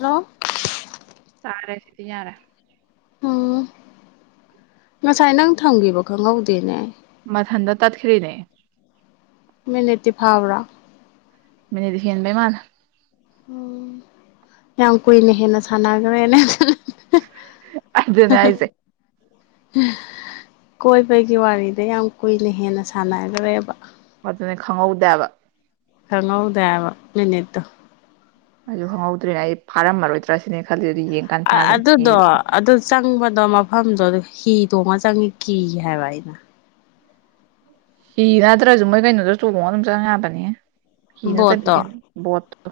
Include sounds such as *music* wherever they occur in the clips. hello ꯇꯥꯔꯦ ꯁꯤꯗꯤ ꯌꯥꯔꯦ ꯎꯝ ꯉꯁꯥꯏ ꯅꯪ ꯊꯝꯈꯤꯕ ꯈꯪꯍꯧꯗꯦꯅꯦ ꯃꯊꯥꯟꯇ ꯇꯥꯠꯈ꯭ꯔꯤꯅꯦ ꯃꯤꯅꯤꯠꯇꯤ ꯐꯥꯕ꯭ꯔꯣ ꯃꯤꯅꯤꯠ ꯍꯦꯟꯕꯩ ꯃꯥꯜꯂꯦ ꯎꯝ ꯌꯥꯝ ꯀꯨꯏꯅ ꯍꯦꯟꯅ ꯁꯥꯟꯅꯈ꯭ꯔꯦꯅꯦ *unintelligible* ꯑꯗꯨꯅꯦ ꯍꯥꯏꯁꯦ *unintelligible* ꯀꯣꯏꯕꯒꯤ ꯋꯥꯔꯤꯗ ꯌꯥꯝ ꯀꯨꯏꯅ ꯍꯦꯟꯅ ꯁꯥꯟꯅꯈ꯭ꯔꯦꯕ ꯑꯗꯨꯅꯦ ꯈꯪꯍꯧꯗꯦ ꯍꯥꯢꯕ ꯈꯪꯍꯧꯗꯦ ꯍꯥꯢꯕ ꯃꯤꯅꯤꯠꯇꯣ ꯑꯩꯁꯨ ꯈꯪꯍꯧꯗ꯭ꯔꯦ ꯑꯩ ꯐꯥꯔꯝꯃꯔꯣꯏꯗ꯭ꯔꯁꯤꯅꯦ ꯑꯩꯅ ꯈꯜꯂꯤꯁꯦ ꯑꯗꯨꯒ ꯌꯦꯡ ꯑ ꯑꯗꯨꯗꯣ ꯑꯗꯨ ꯆꯪꯕꯗꯣ ꯃꯐꯝꯗꯣ ꯍꯤ ꯇꯣꯡꯉ ꯆꯪꯉꯤ ꯀꯤ ꯍꯥꯏꯕ ꯑꯩꯅ ꯍꯤ ꯅꯠꯗ꯭ꯔꯁꯨ ꯃꯣꯏ ꯀꯩꯅꯣꯗ ꯇꯣꯡꯉꯣꯒ ꯑꯗꯨꯝ ꯆꯪꯡ ꯌꯥꯕꯅꯤꯍꯦ ꯍꯤ ꯅꯠꯇꯕꯤ ꯕꯣꯠꯇꯣ ꯀꯩꯅꯣ ꯕꯣꯠꯇꯣ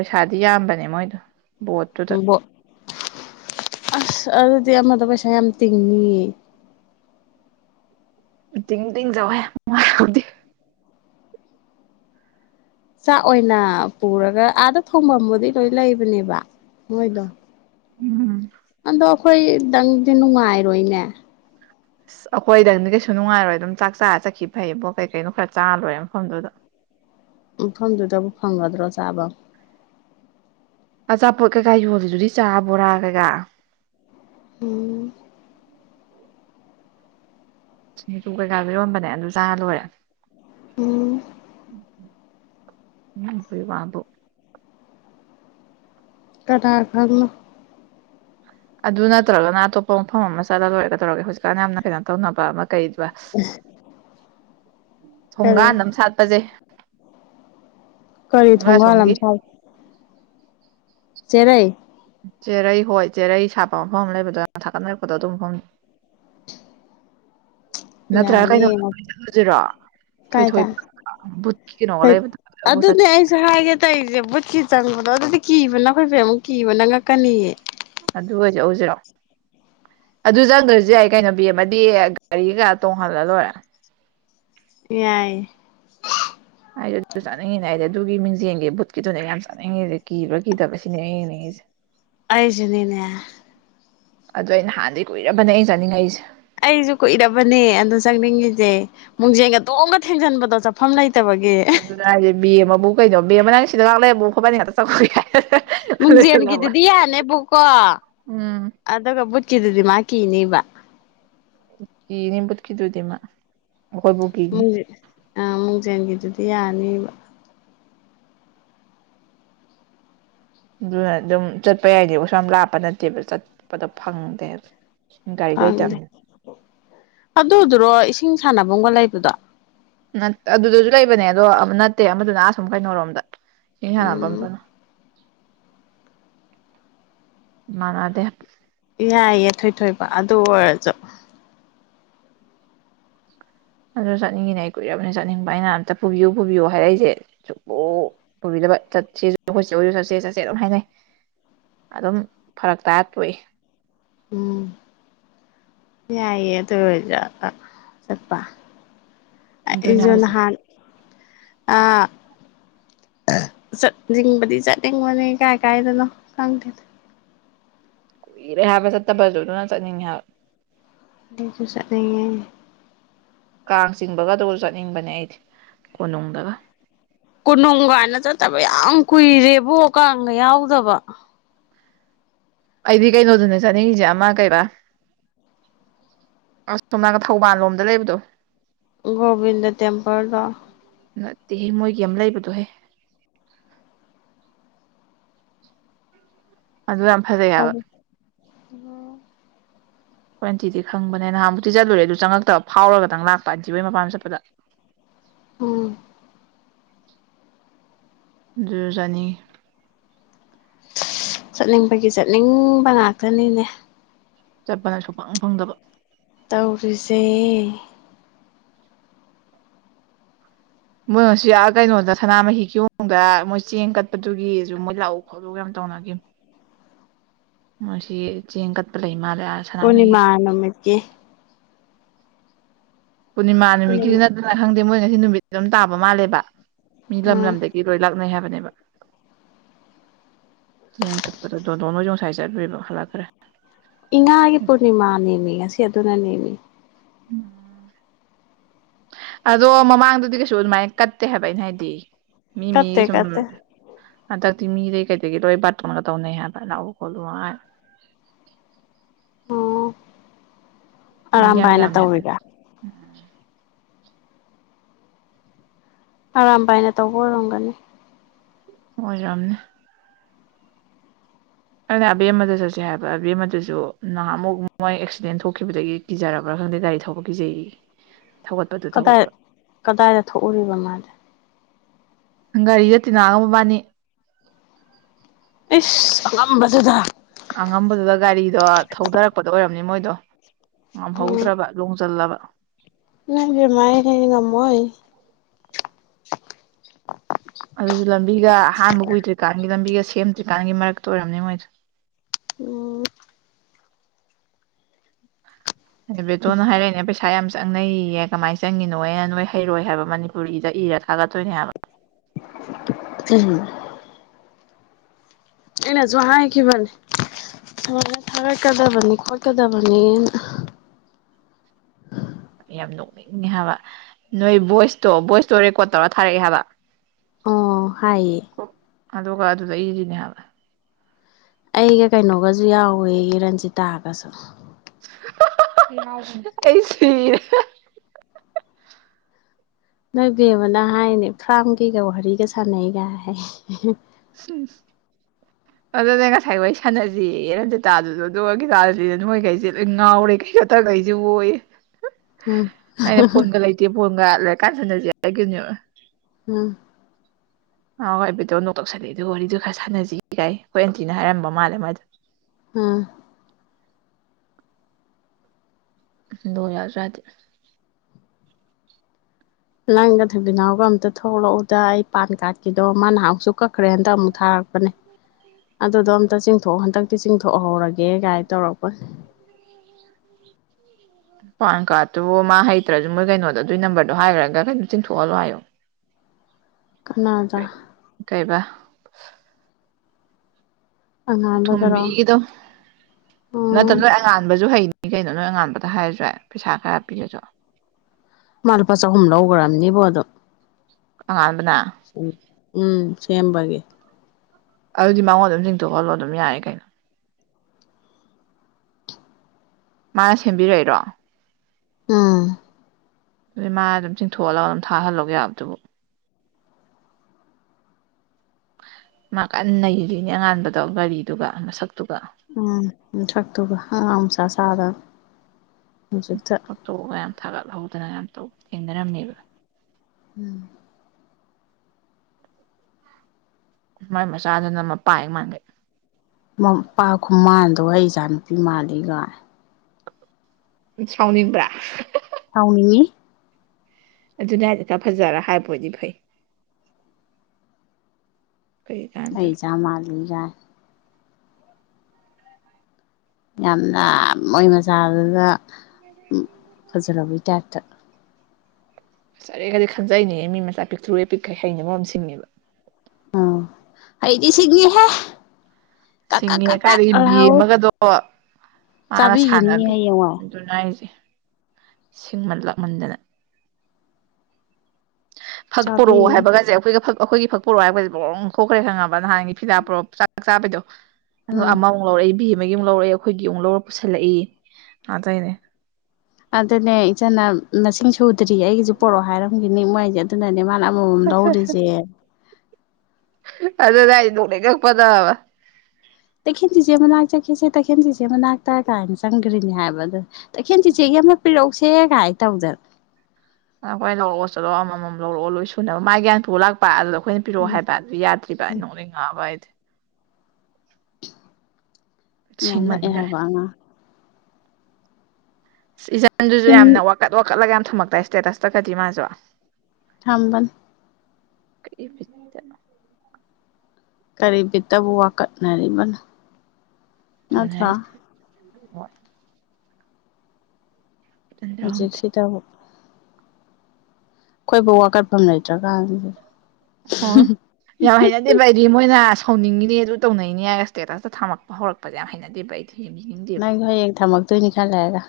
ꯄꯩꯁꯥꯗꯤ ꯌꯥꯝꯕꯅꯦ ꯃꯣꯏꯅ ꯕꯣꯠ ꯑꯁ ꯑꯗꯨꯗꯤ ꯑꯃꯗꯣ ꯄꯩꯁꯥ ꯌꯥꯝ ꯇꯤꯡꯅꯤꯌꯦ ꯇꯤꯡ ꯇꯤꯡꯖꯧꯍꯦ ꯃꯋꯥ ꯂꯧꯗꯦ ꯆꯥꯛ ꯑꯣꯏꯅ ꯄꯨꯔꯒ ꯑꯥꯗ ꯊꯣꯡꯐꯝꯕꯨꯗꯤ ꯂꯣꯏ ꯂꯩꯕꯅꯦꯕ ꯃꯣꯏꯗꯣ ꯎꯝ ꯑꯗꯣ ꯑꯩꯈꯣꯏꯗꯪꯗꯤ ꯅꯨꯡꯉꯥꯏꯔꯣꯏꯅꯦ ꯑꯩꯈꯣꯏꯗꯪꯗꯤ ꯀꯩꯁꯨ ꯅꯨꯡꯉꯥꯏꯔꯣꯏ ꯑꯗꯨꯝ ꯆꯥꯛ ꯆꯥꯔ ꯆꯠꯈꯤ ꯐꯩꯌꯦꯕꯣ ꯀꯩ ꯀꯩꯅꯣ ꯈꯔ ꯆꯥ ꯂꯣꯏꯔꯦ ꯃꯐꯝꯗꯨꯗ ꯃꯐꯝꯗꯨꯗꯕꯨ ꯐꯪꯒꯗ꯭ꯔꯣ ꯆꯥꯕꯝ ꯑꯆꯥꯄꯣꯠ ꯀꯩꯀꯥ ꯌꯣꯜꯂꯤꯗꯨꯗꯤ ꯆꯥ ꯕꯣꯔꯥ ꯀꯩꯀꯥ ꯎꯝ ꯁꯤꯡꯖꯨ ꯀꯩꯀꯥꯁꯨ ꯌꯣꯟꯕꯅꯦ ꯑꯗꯨ ꯆꯥꯔꯥ ꯂꯣꯏꯔꯦ ꯎꯝ ꯎꯝ ꯑꯗꯨꯏ ꯋꯥꯕꯨ ꯀꯅꯥ ꯈꯪꯕꯅꯣ ꯑꯗꯨ ꯅꯠꯇ꯭ꯔꯒꯅ ꯑꯇꯣꯞꯄ ꯃꯐꯝ ꯑꯃ ꯆꯠꯂ ꯂꯣꯏꯔꯦ ꯀꯩꯗꯧꯔꯒꯦ ꯍꯧꯖꯤꯛꯀꯥꯟ ꯌꯥꯝꯅ ꯀꯩꯅꯣ ꯇꯧꯅꯕ ꯑꯃ ꯀꯩꯕ ꯀꯔꯤ ꯊꯣꯡꯒꯥꯟ ꯑꯃ ꯁꯥꯠꯄꯁꯦ ꯀꯔꯤ ꯅꯣꯏ ꯊꯣꯡꯒꯥꯜ ꯑꯃ ꯑꯁꯣꯝꯒꯤ ꯁꯥꯠꯄ ꯆꯦꯔꯩ ꯆꯦꯔꯩ ꯍꯣꯏ ꯆꯦꯔꯩ ꯁꯥꯠꯄ ꯃꯐꯝ ꯑꯥꯃ ꯂꯩꯕꯗꯣ ꯌꯥꯝ ꯊꯥꯒꯠꯅꯔꯛꯄꯗꯣ ꯑꯗꯨꯏ ꯃꯐꯝ *inaudible* ꯅꯠꯇ꯭ꯔꯥ ꯌꯥꯏꯌꯦ ꯀꯩꯅꯣꯗ ꯖꯤꯔꯣ ꯊꯣꯏꯊꯣꯏ ꯀꯥꯏꯗ ꯕꯨꯠꯀꯤ ꯀꯩꯅꯣ ꯂꯩꯕꯗꯣ ꯑꯗꯨꯅꯦ *inaudible* ꯑꯩꯁꯨ *unintelligible* ꯕꯨꯠꯀꯤ ꯆꯪꯕꯗꯣ ꯑꯗꯨꯗꯤ ꯀꯤꯕꯅ ꯑꯩꯈꯣꯏ ꯐꯦꯝ ꯀꯤꯕꯅ ꯉꯛꯀꯅꯤꯌꯦ ꯑꯗꯨ ꯑꯣꯏ ꯆꯠꯂꯨꯖꯤꯔꯣ ꯑꯗꯨ ꯆꯪꯗ꯭ꯔꯖꯨ ꯌꯥꯏ ꯀꯩꯅꯣ ꯕꯦꯝꯃꯗꯤ ꯒꯥꯔꯤ ꯀꯥ ꯇꯣꯡꯍꯜꯂ ꯂꯣꯏꯔꯦ ꯌꯥꯏ ꯑꯩꯗꯤ ꯑꯗꯨꯁꯨ ꯆꯥꯅꯤꯡꯉꯤꯅꯦ ꯑꯩꯗꯤ ꯑꯗꯨꯒꯤ ꯃꯤꯡꯖꯦꯟꯒꯤ ꯕꯨꯠꯀꯤꯗꯨꯅꯦ ꯌꯥꯝ ꯆꯥꯅꯤꯡꯉꯤꯁꯦ ꯀꯤꯕ꯭ꯔ ꯀꯤꯗꯕ꯭ꯔ ꯁꯤꯅꯦ ꯑꯩꯅ ꯌꯦꯡꯅꯤꯡꯉꯤꯁꯦ ꯑꯩꯁꯨꯅꯤꯅꯦ ꯑꯗꯣ ꯑꯩꯅ ꯅꯍꯥꯟꯗꯒꯤ ꯀꯨꯏꯔꯔꯕꯅꯦ ꯑꯩꯅ ꯆꯥꯅꯤꯡꯉꯛꯏꯁꯦ ꯑꯩꯁꯨ ꯀꯨꯏꯔꯕꯅꯦ ꯑꯗꯨ ꯆꯪꯅꯤꯡꯉꯤꯁꯦ ꯃꯨꯡꯖꯦꯟꯒꯗꯣꯝꯒ ꯊꯦꯡꯖꯟꯕꯗꯣ ꯆꯠ ꯐꯝ ꯂꯩꯇꯕꯒꯤ ꯑꯗꯨꯅꯦ ꯍꯥꯏꯁꯦ ꯕꯦꯝꯃꯕꯨ ꯀꯩꯅꯣ ꯕꯦꯝꯃ ꯅꯪ ꯁꯤꯗꯉꯥꯛ ꯂꯩꯔꯝꯃꯨ ꯑꯩꯈꯣꯏꯕꯅꯤ ꯉꯥꯛꯇ ꯆꯪꯉꯨꯈꯤꯒꯦ ꯍꯥꯏꯔꯥ ꯃꯤꯡꯖꯦꯟꯒꯤꯗꯨꯗꯤ ꯌꯥꯅꯦꯕꯀꯣ ꯎꯝ ꯑꯗꯨꯒ ꯕꯨꯠꯀꯤꯗꯨꯗꯤ ꯃꯥ ꯀꯤꯅꯦꯕ ꯀꯤꯅꯤ ꯚꯨꯠꯀꯤꯗꯨꯗꯤ ꯃꯥ ꯑꯩꯈꯣꯏꯕꯧ ꯃꯨꯡꯖ ꯃꯨꯡꯖꯦꯟꯒꯤꯗꯨꯗꯤ ꯌꯥꯅꯤꯕ ꯑꯗꯨꯅ ꯑꯗꯨꯝ ꯆꯠꯄ ꯌꯥꯏꯅꯦꯕ ꯀꯩꯁꯨ ꯌꯥꯝ ꯂꯥꯞꯄ ꯅꯠꯇꯦꯕ ꯆꯠꯄꯗ ꯐꯪꯗꯦ ꯐꯪꯗꯦ ꯑꯗꯨꯗꯨꯔꯣ ꯏꯁꯤꯡ ꯁꯥꯟꯅꯕꯝꯒ ꯂꯩꯕꯗꯣ ꯅꯠ ꯑꯗꯨꯗꯁꯨ ꯂꯩꯕꯅꯦ ꯑꯗꯣ ꯅꯠꯇꯦ ꯑꯃꯗꯨꯅ ꯑꯁꯨꯝ ꯀꯩꯅꯣꯔꯣꯝꯗ ꯎꯝ *unintelligible* ꯃꯥꯟꯅꯗꯦ ꯌꯥꯏꯌꯦ ꯊꯣꯏꯊꯣꯏꯕ ꯑꯗꯨ ꯑꯣꯏꯔꯁꯨ ꯑꯗꯨ ꯆꯠꯅꯤꯡꯉꯤꯅꯦ ꯑꯩ ꯀꯨꯏꯔꯕꯅ ꯆꯠꯅꯤꯡꯕ ꯏꯩꯅ ꯑꯝꯇ ꯄꯨꯕꯤꯌꯨ ꯄꯨꯕꯤꯌꯨ ꯍꯥꯏꯔꯛꯏꯁꯦ ꯁꯨꯛꯄꯨ ꯄꯨꯕꯤꯗꯕ ꯆꯠꯁꯦ ꯑꯩꯈꯣꯏꯆꯦ ꯍꯣꯏꯁꯨ ꯆꯠꯁꯦ ꯆꯠꯁꯦ ꯑꯗꯨꯝ ꯍꯥꯏꯅꯩ ꯑꯗꯨꯝ ꯐꯔꯛ ꯇꯥꯔ ꯇꯣꯛꯏ ꯎꯝ ꯌꯥꯏꯌꯦ ꯑꯗꯨ ꯑꯣꯢꯔꯁꯨ ꯆꯠꯄ ꯑꯗꯨꯅꯦ ꯑꯩꯖꯨ ꯍꯥꯏꯁꯦ ꯅꯍꯥꯟ ꯑ ꯆꯠꯅꯤꯡꯕꯗꯤ ꯆꯠꯅꯤꯡꯕꯅꯤ ꯀꯥꯏ ꯀꯥꯏꯗꯅꯣ ꯈꯪꯗꯦ ꯀꯨꯏꯔꯦ ꯍꯥꯏꯕ ꯆꯠꯇꯕꯗ ꯑꯗꯨꯅ ꯆꯠꯅꯤꯡꯉꯦ ꯍꯥꯏꯕ ꯑꯗꯨꯁꯨ ꯆꯠꯅꯤꯡꯉꯦ ꯀꯥꯡ ꯆꯤꯡꯕꯒꯗꯣ ꯆꯠꯅꯤꯡꯕꯅꯦ ꯑꯩꯗꯤ ꯀꯣꯅꯨꯡꯗꯒ ꯀꯣꯅꯨꯡ ꯒꯥꯏꯅ ꯆꯠꯇꯕ ꯌꯥꯝ ꯀꯨꯏꯔꯦꯕꯣ ꯀꯥꯡꯒ ꯌꯥꯎꯗꯕ ꯑꯩꯗꯤ ꯀꯩꯅꯣꯗꯨꯅꯦ ꯆꯥꯅꯤꯡꯉꯤꯁꯦ ꯑꯃ ꯀꯩꯕ ꯑꯁꯣꯝꯅꯥꯒ ꯊꯧꯕꯥꯜ ꯂꯣꯝꯗ ꯂꯩꯕꯗꯣ ꯒꯣꯕꯤꯟꯗ ꯇꯦꯝꯄꯜꯂꯣ ꯅꯠꯇꯦꯍꯦ ꯃꯣꯏꯒꯤ ꯑꯃ ꯂꯩꯕꯗꯣꯍꯦ ꯑꯗꯨ ꯌꯥꯝ ꯐꯖꯩ ꯍꯥꯏꯕ ꯑꯩꯈꯣꯢ ꯑꯟꯇꯤꯗꯤ ꯈꯪꯕꯅꯦ ꯅꯍꯥꯟꯃꯨꯛꯇꯤ ꯆꯠꯂꯨꯔꯦ ꯑꯗꯨ ꯆꯪꯉꯛꯇꯕ ꯐꯥꯎꯔꯒꯗꯪ ꯂꯥꯛꯄ ꯑꯟꯇꯤꯍꯣꯏ ꯃꯄꯥꯝ ꯆꯠꯄꯗ ꯎꯝ ꯑꯗꯨꯖꯨ ꯆꯠꯅꯤꯡꯉꯤ ꯆꯠꯅꯤꯡꯕꯒꯤ ꯆꯠꯅꯤꯡꯕ ꯉꯥꯛꯇꯅꯤꯅꯦ ꯆꯠꯄꯅ ꯁꯨꯄꯪ ꯐꯪꯗꯕ ꯇꯧꯔꯤꯁꯦ ꯃꯣꯏ ꯉꯁꯤ ꯑꯥ ꯀꯩꯅꯣꯗ ꯁꯅꯥꯃꯍꯤ ꯀꯤꯌꯣꯡꯗ ꯃꯣꯏ ꯆꯦꯡ ꯀꯠꯄꯗꯨꯒꯤꯖꯨ ꯃꯣꯏ ꯂꯥꯛꯎ ꯈꯣ ꯑꯗꯨꯒ ꯌꯥꯝ ꯇꯧꯅꯒꯤꯝ ꯃꯁꯤ ꯆꯦꯡ ꯀꯠꯄ ꯂꯩ ꯃꯥꯜꯂꯦ ꯑꯥ ꯄꯨꯔꯅꯤꯃꯥ ꯁꯅꯥꯃꯍꯤꯒꯤꯗꯣ ꯅꯨꯃꯤꯠꯀꯤ ꯄꯨꯔꯅꯤꯃꯥ ꯅꯨꯃꯤꯠꯀꯤꯖꯨ ꯄꯨꯔꯅꯤꯃꯥ ꯅꯠꯇꯅ ꯈꯪꯗꯦ ꯃꯣꯏ ꯉꯁꯤ ꯅꯨꯃꯤꯠꯇꯣ ꯑꯝ ꯇꯥꯕ ꯃꯥꯜꯂꯦꯕ ꯃꯤ ꯂꯝ ꯑꯥ ꯂꯝꯗ ꯒꯤ ꯂꯣꯏ ꯂꯥꯛꯅꯩ ꯍꯥꯏꯕꯅꯦꯕ ꯆꯦꯡ ꯀꯠꯄꯗ ꯗꯣꯂꯣꯝ ꯍꯣꯏꯖꯨ ꯉ ꯁꯥꯏ ꯆꯠꯂꯨꯏꯕ ꯍꯥꯜꯂꯛꯈ꯭ꯔꯦ ꯏꯉꯥꯒꯤ ꯄꯨꯔꯅꯤꯃꯥꯅꯦꯃꯤ ꯉꯁꯤ ꯑꯗꯨꯅꯅꯦꯃꯤ *inaudible* ꯑꯗꯣ ꯃꯃꯥꯡꯗꯗꯤ ꯀꯩꯁꯨ ꯑꯗꯨꯃꯥꯏꯟ ꯀꯠꯇꯦ ꯍꯥꯏꯕ ꯑꯩꯅ ꯍꯥꯏꯗꯤ ꯃꯤ ꯃꯤꯒꯤ ꯀꯠꯇꯦ ꯁꯨꯝ ꯀꯠꯇꯦ ꯍꯟꯗꯛꯇꯤ ꯃꯤꯗꯩ ꯀꯩꯗꯒꯤ ꯂꯣꯏ ꯕꯥꯠ ꯇꯧꯅꯔꯒ ꯇꯧꯅꯩ ꯍꯥꯏꯕ ꯂꯥꯛꯎ ꯈꯣꯠꯂꯨ ꯍꯥꯏ ꯃꯤ ꯌꯥꯝ ꯑꯔꯥꯥꯝꯕꯥꯏꯅ ꯌꯥꯝꯃꯦ ꯍꯥꯏꯕꯅꯤ ꯇꯧꯔꯤꯔ *inaudible* ꯑꯔꯥꯝꯕꯥꯏꯅ ꯇꯧꯕ ꯑꯣꯏꯔꯝꯒꯅꯤ ꯑꯣꯏꯔꯝꯅꯦ ꯑꯩꯅ ꯑꯕꯦꯝꯃꯥꯗ ꯆꯠꯁꯦ ꯍꯥꯏꯕ ꯑꯕꯦꯝꯃꯗꯖꯨ ꯅꯍꯥꯝꯃꯨꯛ ꯃꯣꯏ ꯑꯦꯛꯁꯤꯗꯦꯟ ꯊꯣꯛꯈꯤꯕꯗꯒꯤ ꯀꯤꯖꯔꯕ꯭ꯔꯥ ꯈꯪꯗꯦ ꯒꯥꯔꯤ ꯊꯧꯕ ꯀꯤꯖꯩ ꯀꯗꯥꯏ ꯀꯗꯥꯏꯗ ꯊꯣꯛꯎꯔꯤꯕ ꯃꯥꯗꯤ ꯒꯥꯔꯤꯗ ꯇꯤꯅꯥꯒ ꯃꯕꯥꯅꯤ ꯏꯁ ꯑꯉꯝꯕꯗꯨꯗ ꯑꯉꯝꯕꯗꯨꯗ ꯒꯥꯔꯤꯗꯣ ꯊꯧꯗꯔꯛꯄꯗ ꯑꯣꯏꯔꯝꯅꯤ ꯃꯣꯏꯗꯣ ꯉꯝꯍꯧꯗ꯭ꯔꯕ ꯂꯣꯡꯖꯜꯂꯕ ꯅꯥꯏꯠ ꯕꯦꯝꯃ ꯑꯩꯗꯤ ꯉꯝꯃꯣꯏ *inaudible* ꯑꯗꯨꯖꯨ ꯂꯝꯕꯤꯒ ꯑꯍꯥꯟꯕ ꯀꯨꯏꯗ꯭ꯔꯤꯀꯥꯟꯒꯤ ꯂꯝꯕꯤꯒ ꯁꯦꯝꯗ꯭ꯔꯤꯀꯥꯟꯒꯤ ꯃꯔꯛꯇ ꯑꯣꯏꯔꯝꯅꯤ ꯃꯣꯏꯗꯨ ꯎꯝ ꯅꯦꯕꯦꯇꯣꯟꯅ ꯍꯥꯏꯔꯛꯏꯅꯦ ꯄꯩ ꯁꯥ ꯌꯥꯝ ꯆꯪꯅꯩꯌꯦ ꯀꯃꯥꯏꯟ ꯆꯪꯏꯅꯣꯌꯦ ꯑꯩꯅ ꯅꯣꯏ ꯍꯩꯔꯣꯏ ꯍꯥꯏꯕ ꯃꯅꯤꯄꯨꯔꯤꯗ ꯏꯔ ꯊꯥꯒꯠꯇꯣꯏꯅꯦ ꯍꯥꯏꯕ ꯎꯝ ꯑꯩꯅꯖꯨ ꯍꯥꯏꯒꯤꯕꯅꯦ ꯁꯨꯃꯥꯏꯅ ꯊꯥꯒꯠꯀꯗꯕꯅꯤ ꯈꯣꯠꯀꯗꯕꯅꯦꯅ ꯌꯥꯝ ꯅꯣꯛꯅꯤꯡꯉꯦ ꯍꯥꯏꯕ ꯅꯣꯏ ꯚꯣꯏꯁꯇꯣ ꯚꯣꯏꯁꯇꯣ ꯔꯦꯀꯣꯔꯠ ꯇꯧꯔ ꯊꯥꯔꯛꯑꯦ ꯍꯥꯏꯕ ꯑꯣ ꯍꯥꯏꯌꯦ ꯑꯗꯨꯒ ꯑꯗꯨꯗ ꯏꯔꯤꯅꯦ ꯍꯥꯏꯕ ꯑꯩꯒ ꯀꯩꯅꯣꯒꯖꯨ ꯌꯥꯎꯋꯦꯌꯦ ꯔꯟꯖꯤꯇꯥꯒꯖꯨ ꯑꯩ ꯁꯤꯔꯦ ꯅꯣꯏ ꯕꯦꯝꯃꯥꯅ ꯍꯥꯏꯅꯦ ꯐ꯭ꯔꯥꯝꯒꯤꯒ ꯋꯥꯔꯤꯒ ꯁꯥꯟꯅꯩꯒ ꯍꯥꯏ ꯍꯨꯝ *inaudible* ꯑꯗꯨꯅꯦ ꯉꯁꯥꯏ ꯋꯥꯔꯤ ꯁꯥꯟꯅꯁꯦꯌꯦ ꯔꯟꯖꯤꯇꯥꯗꯨꯖꯨ ꯑꯗꯨꯒ ꯒꯤꯇꯥꯖꯤꯅꯦ ꯃꯣꯏꯒꯩꯖꯦ ꯂꯣꯏꯅ ꯉꯥꯎꯔꯦ ꯀꯇꯛꯒꯩꯁꯤꯕꯣꯌꯦ *inaudible* ꯑꯩꯅ ꯐꯣꯟꯒ ꯂꯩꯇꯦ ꯐꯣꯟꯒ ꯂꯩꯔꯀꯥꯟꯗ ꯁꯥꯟꯅꯖꯦ ꯍꯥꯏꯒꯤꯅꯦꯕ ꯎꯝ ꯑꯥꯎꯒ ꯏꯕꯦꯇꯣꯟ ꯅꯣꯛ ꯇꯧꯁꯜꯂꯦ ꯑꯗꯨꯒ ꯋꯥꯔꯤꯗꯣ ꯈꯔ ꯁꯥꯟꯅꯖꯦ ꯒꯥꯏꯌꯦ ꯈꯣꯏ ꯑꯟꯇꯤꯅ ꯍꯥꯏꯔꯝꯕ ꯃꯥꯜꯂꯦ ꯃꯥꯏꯗꯨ ꯎꯝ ꯗꯣ ꯌꯥꯖꯨ ꯌꯗ‌ꯦ ꯅꯪꯒ ꯊ‌ꯣꯏꯕꯤꯅꯥꯎꯒ ꯑꯝꯇ ꯊꯣꯂꯛꯎꯗ ꯑꯩ ꯄꯥꯟ ꯀꯥꯔꯠꯀꯤꯗꯣ ꯃꯥ ꯅꯍꯥꯃꯨꯁꯨ ꯀꯛꯈ꯭ꯔꯦ ꯍꯟꯇꯛ ꯑꯃꯨꯛ ꯊꯥꯔꯛꯄꯅꯦ ꯑꯗꯨꯗꯣ ꯑꯝꯇ ꯆꯤꯡꯊꯣꯛ ꯍꯟꯇꯛꯇꯤ ꯆꯤꯡꯊꯣꯛ ꯍꯧꯔꯒꯦ ꯒꯥꯏ ꯇꯧꯔꯛꯄ *inaudible* ꯄꯥꯟ ꯀꯥꯔꯠꯇꯨ ꯃꯥ ꯍꯩꯇ꯭ꯔꯖꯨ ꯃꯣꯏ ꯀꯩꯅꯣꯗꯣ ꯑꯗꯨꯏ ꯅꯝꯕꯔꯗꯣ ꯍꯥꯏꯒ꯭ꯔꯒ ꯀꯩꯅꯣ ꯆꯤꯡꯊꯣꯛ ꯍꯜꯂꯣ ꯍꯥꯏꯌꯣ ꯀꯅꯥꯗ ꯀꯩ ꯀꯩꯕ ꯊ‌ꯣꯝꯕꯤ ꯑꯉꯥꯟꯕꯗꯔꯣ ꯒꯤꯗ‌ꯣ ꯅꯠꯇꯕ ꯎꯝ ꯅꯣꯏ ꯑꯉꯥꯟꯕꯖꯨ ꯍꯩꯅꯤ ꯀꯩꯅꯣ ꯅꯣꯏ ꯑꯉꯥꯟꯕꯗ ꯍꯥꯏꯔꯖꯨ ꯌꯥꯏ ꯄꯩꯁꯥ ꯈꯔ ꯄꯤꯔꯖꯨ ꯃꯥ ꯂꯨꯄꯥ ꯆꯍꯨꯝ ꯂꯧꯒ꯭ꯔꯥ ꯑꯝꯅꯤꯕꯣ ꯑꯗꯣ ꯑꯉꯥꯟꯕꯅ ꯎꯝ ꯁꯦꯝꯕꯒꯤ ꯑꯗꯨꯗꯤ ꯃꯉꯣꯟꯗ ꯑꯗꯨꯝ ꯆꯤꯡꯊꯣꯛꯍꯜꯂꯣ ꯑꯗꯨꯝ ꯌꯥꯏ ꯀꯩꯅꯣ ꯃꯥ ꯅ ꯁꯦꯝꯕꯤꯔꯛꯏꯔꯣ ꯎꯝ ꯑꯗꯨꯏ ꯃꯥ ꯑꯗꯨꯝ ꯆꯤꯡꯊꯣꯛꯍꯜꯂꯒ ꯑꯝ ꯊꯥꯍꯜꯂꯧꯕ ꯌꯥꯕꯗꯨꯕꯨ ꯃꯥ ꯀꯟ ꯅ‌ꯩꯔꯤꯅꯦ ꯑꯉꯥꯟꯕꯗꯣ ꯒꯥꯔꯤꯗꯨꯒ ꯃꯁꯛꯇꯨꯒ ꯎꯝ ꯃꯊꯛꯇꯨꯒ ꯑꯉꯥꯡꯃꯆꯥ ꯁꯥꯗ ꯍꯨꯖꯤꯛꯇ ꯇ‌ꯣ ꯃꯌꯥꯝ ꯊꯥꯒꯠ ꯍꯧꯗꯅ ꯌꯥꯝ ꯇꯧ ꯊꯦꯡꯅꯔꯝꯃ‌ꯦꯕ ꯎꯝ ꯃꯥꯏ ꯃꯆꯥꯗꯨꯅ ꯃꯄꯥ ꯍ‌ꯦꯛ ꯃꯥꯟꯒ‌ꯩ ꯃꯝꯄꯥ ꯈꯨꯃꯥꯟꯗꯣ ꯑꯩ ꯏꯆꯥ ꯅꯨꯄꯤ ꯃꯥꯜꯂꯤ ꯒꯥꯏ ꯁꯥꯎꯅꯤꯡꯕ꯭ꯔꯥ ꯁꯥꯎꯅꯤꯡꯉꯤ ꯑꯗꯨꯅ‌ꯦ ꯍꯥꯏꯖ‌ꯦ ꯈ ꯐꯖꯔꯥ ꯍꯥꯏꯕ ꯑ‌ꯣꯏꯗꯤ ꯐꯩ ꯀꯩ ꯀꯥꯟꯅ ꯑꯩ ꯇꯧꯋꯤ ꯏꯆꯥ ꯃꯥꯜꯂꯤ ꯒꯥꯏ ꯌꯥꯝꯅ ꯃꯣꯏ ꯃꯆꯥꯗꯨꯗ ꯎꯝ ꯐꯖꯔꯕꯩ ꯇꯥꯏꯞꯇ ꯐꯖꯔꯦꯒꯗꯤ ꯈꯟꯖꯩꯅꯤꯌꯦ ꯃꯤ ꯃꯆꯥ ꯄꯤꯛꯇꯔꯨ ꯍ‌ꯦ ꯄꯤꯛꯈꯩ ꯍꯩꯅ ꯃꯔ‌ꯣꯝ ꯁꯤꯡꯉꯤꯕ ꯑꯥꯎ ꯍꯩꯗꯤ ꯁꯤꯡꯉ‌ꯦꯍꯦ ꯁꯤꯡꯉꯦ ꯍ‌ꯦ ꯀꯥꯏꯗꯒꯤ ꯕꯦꯝꯃꯒꯗꯣ ꯃꯥꯅ ꯆꯥꯕꯤꯈꯤꯅꯤ ꯁꯥꯟꯅꯕꯤ ꯍꯌꯦꯡꯋꯥꯏ ꯗꯨꯅ‌ꯦ ꯍꯥꯏꯔꯤꯁ‌ꯦ ꯁꯤꯡꯃꯟ ꯂꯥꯛꯃꯟꯗꯅ ꯐꯛ ꯄ‌ꯣꯔꯑ‌ꯣ ꯆꯥꯕꯤꯈꯤꯅꯤ ꯍꯥꯏꯕꯒꯖ‌ꯦ ꯑꯈꯣꯏꯒ ꯐꯛ ꯑꯈꯣꯏꯒꯤ ꯐꯛ ꯄꯣꯔꯣ ꯍꯥꯏꯕꯒꯖ‌ꯦ ꯗ‌ꯣꯝ ꯊ‌ꯣꯛꯈ꯭ꯔꯦ ꯈꯪꯉꯕ ꯅꯍꯥꯟꯒꯤ ꯐꯤꯗꯥ ꯄꯣꯔꯣꯞ ꯆꯥꯛ ꯆꯥꯕꯗꯣ ꯑꯗ‌ꯣ ꯑꯃꯥ ꯃꯨꯛ ꯂꯧꯔꯛꯏ ꯕ‌ꯦꯝꯃꯒꯤ ꯑꯃꯨꯛ ꯍꯧꯔꯛꯏ ꯑꯈ‌ꯣꯏꯒꯤ ꯑꯃꯨꯛ ꯂꯧꯔ ꯄꯨꯁꯜꯂꯛꯏ ꯃꯇꯩꯅ‌ꯦ ꯑꯗꯨꯅꯦ ꯏꯆꯟ ꯅꯥ ꯅꯁꯤꯡ ꯁꯨꯗ꯭ꯔꯤ ꯑꯩꯒꯤꯖꯨ ꯄꯣꯔ‌ꯣ ꯍꯥꯏꯔꯝꯒꯅꯤ ꯃꯥꯏꯖ‌ꯦ ꯇꯨꯅꯅꯦ ꯃꯥ ꯅ ꯑꯃꯃꯝ ꯂꯧꯔꯤꯖ‌ꯦ ꯑꯗꯨꯅ‌ꯦ ꯍꯥꯏꯖ‌ꯦ ꯅꯣꯛꯅꯤꯡ ꯉꯛꯄꯅꯕ ꯇꯈꯦꯟ ꯆꯤꯆꯦ ꯃꯅꯥꯛ ꯆꯠꯀ‌ꯦꯁꯦ ꯇꯈꯦꯟ ꯆꯤꯆꯦ ꯃꯅꯥꯛꯇ ꯀꯥꯏꯅ ꯆꯪꯒ꯭ꯔꯤꯅ‌ꯦ ꯍꯥꯏꯕ ꯑꯗꯨ ꯇꯈꯦꯟ ꯆꯤꯆ‌ꯦꯒꯤ ꯑꯃꯥ ꯄꯤꯔꯛꯎꯁꯦ ꯀꯥꯏ ꯇꯧꯗꯅ ꯑꯥ ꯑꯈꯣꯏ ꯂꯧꯔꯑꯣ ꯆꯠꯂꯣ ꯑꯃꯃꯝ ꯂꯧꯔꯛꯑꯣ ꯂꯣꯏ ꯁꯨꯅ ꯃꯥꯒꯤ ꯍꯥꯟ ꯄꯨꯨꯔꯂꯥꯛꯄ ꯑꯗꯨꯗ ꯑꯈꯣꯏ ꯄꯤꯔꯛꯑꯣ ꯎꯝ ꯍꯥꯏꯕ ꯑꯗꯨ ꯌꯥꯗ꯭ꯔꯤꯕ ꯅꯣꯛꯅꯤꯡ ꯉꯛꯑꯕ ꯑꯩꯗꯤ ꯌꯥꯝ ꯉꯛꯑꯦ ꯁꯤꯡꯃꯟꯈꯔꯦ ꯍꯥꯏꯕ ꯑꯉꯥꯡ ꯏꯁ ꯏꯖꯟꯗꯨꯖꯨ ꯁꯤꯡ ꯌꯥꯝꯅ ꯋꯥꯀꯠ ꯋꯥꯀꯠꯂꯒ ꯌꯥꯝ ꯊꯃꯛꯇꯥꯏ ꯏꯁꯇꯦꯇꯁꯇ ꯒꯗꯤ ꯃꯥꯖꯨ ꯊꯝꯕꯅ‌ꯦ *inaudible* ꯀꯔꯤ ꯕꯤꯠꯇꯕꯨ ꯋꯥꯀꯠꯅꯔꯤꯕꯅꯣ ꯑꯗꯨꯅꯦ ꯅꯠꯇ꯭ꯔꯥ ꯍꯥꯢꯖꯦ ꯍꯣꯢ ꯆꯟꯗ꯭ꯔ ꯈꯪꯗꯦ ꯍꯧꯖꯤꯛꯁꯤꯗ ꯑꯃꯨꯛ ꯑꯩꯈꯣꯏꯕꯧ ꯋꯥꯀꯠꯐꯝ ꯂꯩꯇ꯭ꯔꯒꯥꯟꯁꯤꯗ ꯑꯥ ꯌꯥꯝ ꯍꯩꯅꯗꯦ *unintelligible* ꯑꯩꯗꯤ ꯃꯣꯏꯅ ꯁꯥꯎꯅꯤꯡꯉꯤꯅꯤ ꯑꯗꯨ ꯇꯧꯅꯩꯅꯦ ꯍꯥꯏꯒ ꯁ꯭ꯇꯦꯇꯁꯇ ꯊꯥꯝꯃꯛꯄ ꯍꯧꯔꯛꯄꯁꯦ ꯌꯥꯝ ꯍꯩꯅꯗꯦꯕ ꯑꯩꯥ *inaudible* ꯅꯪꯁꯨ ꯍꯌꯦꯡ ꯊꯝꯃꯛꯇꯣꯏꯅꯤ ꯈꯔ ꯂꯩꯔꯒ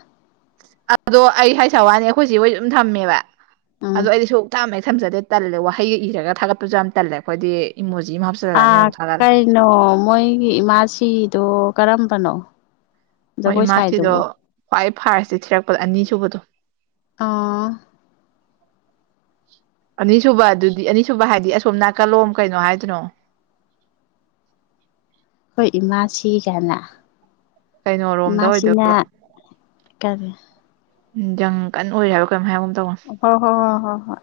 ꯑꯗꯣ ꯑꯩ ꯍꯥꯏꯁꯥ ꯋꯥꯅꯤ ꯑꯩꯈꯣꯏ ꯆꯦ ꯍꯣꯏꯁꯨ ꯑꯗꯨꯝ ꯊꯝꯃꯦꯕ ꯎꯝ ꯑꯗꯣ ꯑꯩꯗꯤ ꯁꯨꯡ ꯊꯝ ꯍꯦꯛ ꯊꯝꯖꯗꯦ ꯇꯜꯂꯦ ꯋꯥꯍꯩꯒ ꯏꯔꯒ ꯊꯥꯒꯠꯄꯁꯨ ꯌꯥꯝ ꯇꯜꯂꯦ ꯑꯩꯈꯣꯏꯗꯤ ꯏꯃꯣꯖꯤ ꯑꯃ ꯍꯥꯞꯆꯜꯂꯅꯤ ꯑꯗꯨꯝ ꯊꯥꯒꯠꯂꯦ ꯅꯣ ꯃꯣꯏꯒꯤ ꯏꯃꯥꯁꯤꯗꯣ ꯀꯔꯝꯕꯅꯣ ꯃꯣꯏ ꯖꯒꯣꯏ ꯏꯃꯥꯁꯤꯗꯣ ꯁꯥꯏꯗꯨꯕꯣ ꯈ꯭ꯋꯥꯏ ꯐꯥꯔꯁꯇ ꯊꯤꯔꯛꯄꯗ ꯑꯅꯤ ꯁꯨꯨꯕꯗꯣ ꯑꯥ ꯑꯅꯤꯁꯨꯕ ꯑꯗꯨꯗꯤ ꯑꯅꯤꯁꯨꯕ ꯍꯥꯏꯗꯤ ꯑꯁꯣꯝ ꯅꯥꯀꯜꯂꯣꯝ ꯀꯩꯅꯣ ꯍꯥꯏꯗꯨꯅꯣ ꯍꯣꯏ ꯏꯃꯥꯁꯤꯒꯥꯢꯅ ꯀꯩꯅꯣꯔꯣꯝꯗ ꯑꯣꯏꯗꯣꯏ ꯏꯃꯥꯁꯤꯅ ꯀꯔꯤ ꯎꯝ ꯖꯪ ꯀꯟ ꯑꯣꯏꯔꯦ ꯍꯥꯏꯕ ꯀꯃꯝ ꯍꯥꯏꯕꯨꯝ ꯑꯃ ꯇꯧꯕꯅꯦ ꯍ ꯍꯣ ꯍꯣ ꯍꯣ ꯍꯣꯏ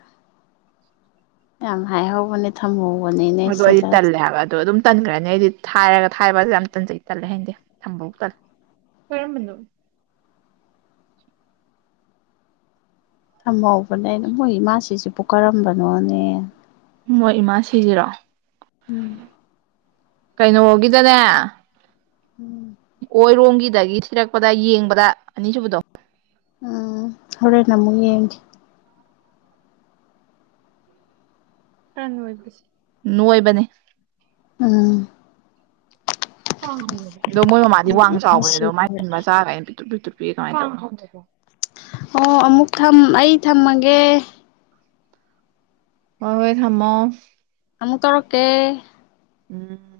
ꯌꯥꯝ ꯍꯥꯢꯍꯧꯕꯅꯦ ꯊꯝꯍꯧꯕꯅꯤ ꯑꯗꯣ ꯑꯩꯗꯤ ꯇꯜꯂꯦ ꯍꯥꯏꯕ ꯑꯗꯣ ꯑꯗꯨꯝ ꯇꯟꯈ꯭ꯔꯅꯤ ꯑꯩꯗꯤ ꯊꯥꯏꯔꯒ ꯊꯥꯏꯕꯁꯦ ꯌꯥꯝ ꯇꯟꯖꯩ ꯇꯜꯂꯦ ꯍꯏꯅꯗꯦ ꯊꯝꯕꯕꯧ ꯇꯜꯂꯦ ꯀꯔꯝꯕꯅꯣ ꯊꯝꯍꯧꯕꯅꯦꯅ ꯃꯣꯏ ꯏꯃꯥꯁꯤꯁꯤꯕꯨ ꯀꯥꯔꯝꯕꯅꯣꯅꯦ ꯃꯣꯏ ꯏꯃꯥ ꯁꯤꯁꯤꯔꯣ ꯎꯝ ꯀꯩꯅꯣꯒꯤꯗꯅꯦ ꯎꯝ ꯑꯣꯏꯔꯣꯝꯒꯤꯗꯒꯤ ꯊꯤꯔꯛꯄꯗ ꯌꯦꯡꯕꯗ ꯑꯅꯤꯁꯨꯕꯗꯣ ꯑꯥ ꯍꯣꯔꯦꯟ ꯑꯃꯨꯛ ꯌꯦꯡꯒꯦ ꯈꯔ ꯅꯣꯏꯕꯤꯁꯤ ꯅꯣꯢꯕꯅꯦ ꯑꯝ ꯑꯗꯣ ꯃꯣꯏ ꯃꯃꯥꯗꯤ ꯋꯥꯡ ꯆꯥꯎꯕꯅꯦ ꯃꯁꯤ ꯑꯗꯣ ꯃꯥꯏ ꯈꯔ ꯃꯆꯥ ꯀꯥꯏꯅ ꯄꯤꯠꯇ꯭ꯔꯨ ꯄꯤꯠꯇ꯭ꯔꯨ ꯄꯤꯛꯢ ꯀꯃꯥꯏꯅ ꯇꯧꯔꯤꯅꯣ ꯈꯪꯗꯦ ꯑꯣ ꯑꯃꯨꯛ ꯊꯝ ꯑꯩ ꯊꯝꯃꯒꯦ ꯍꯣꯏ ꯍꯣꯏ ꯊꯥꯝꯃꯣ ꯑꯃꯨꯛ ꯇꯧꯔꯛꯀꯦ ꯎꯝ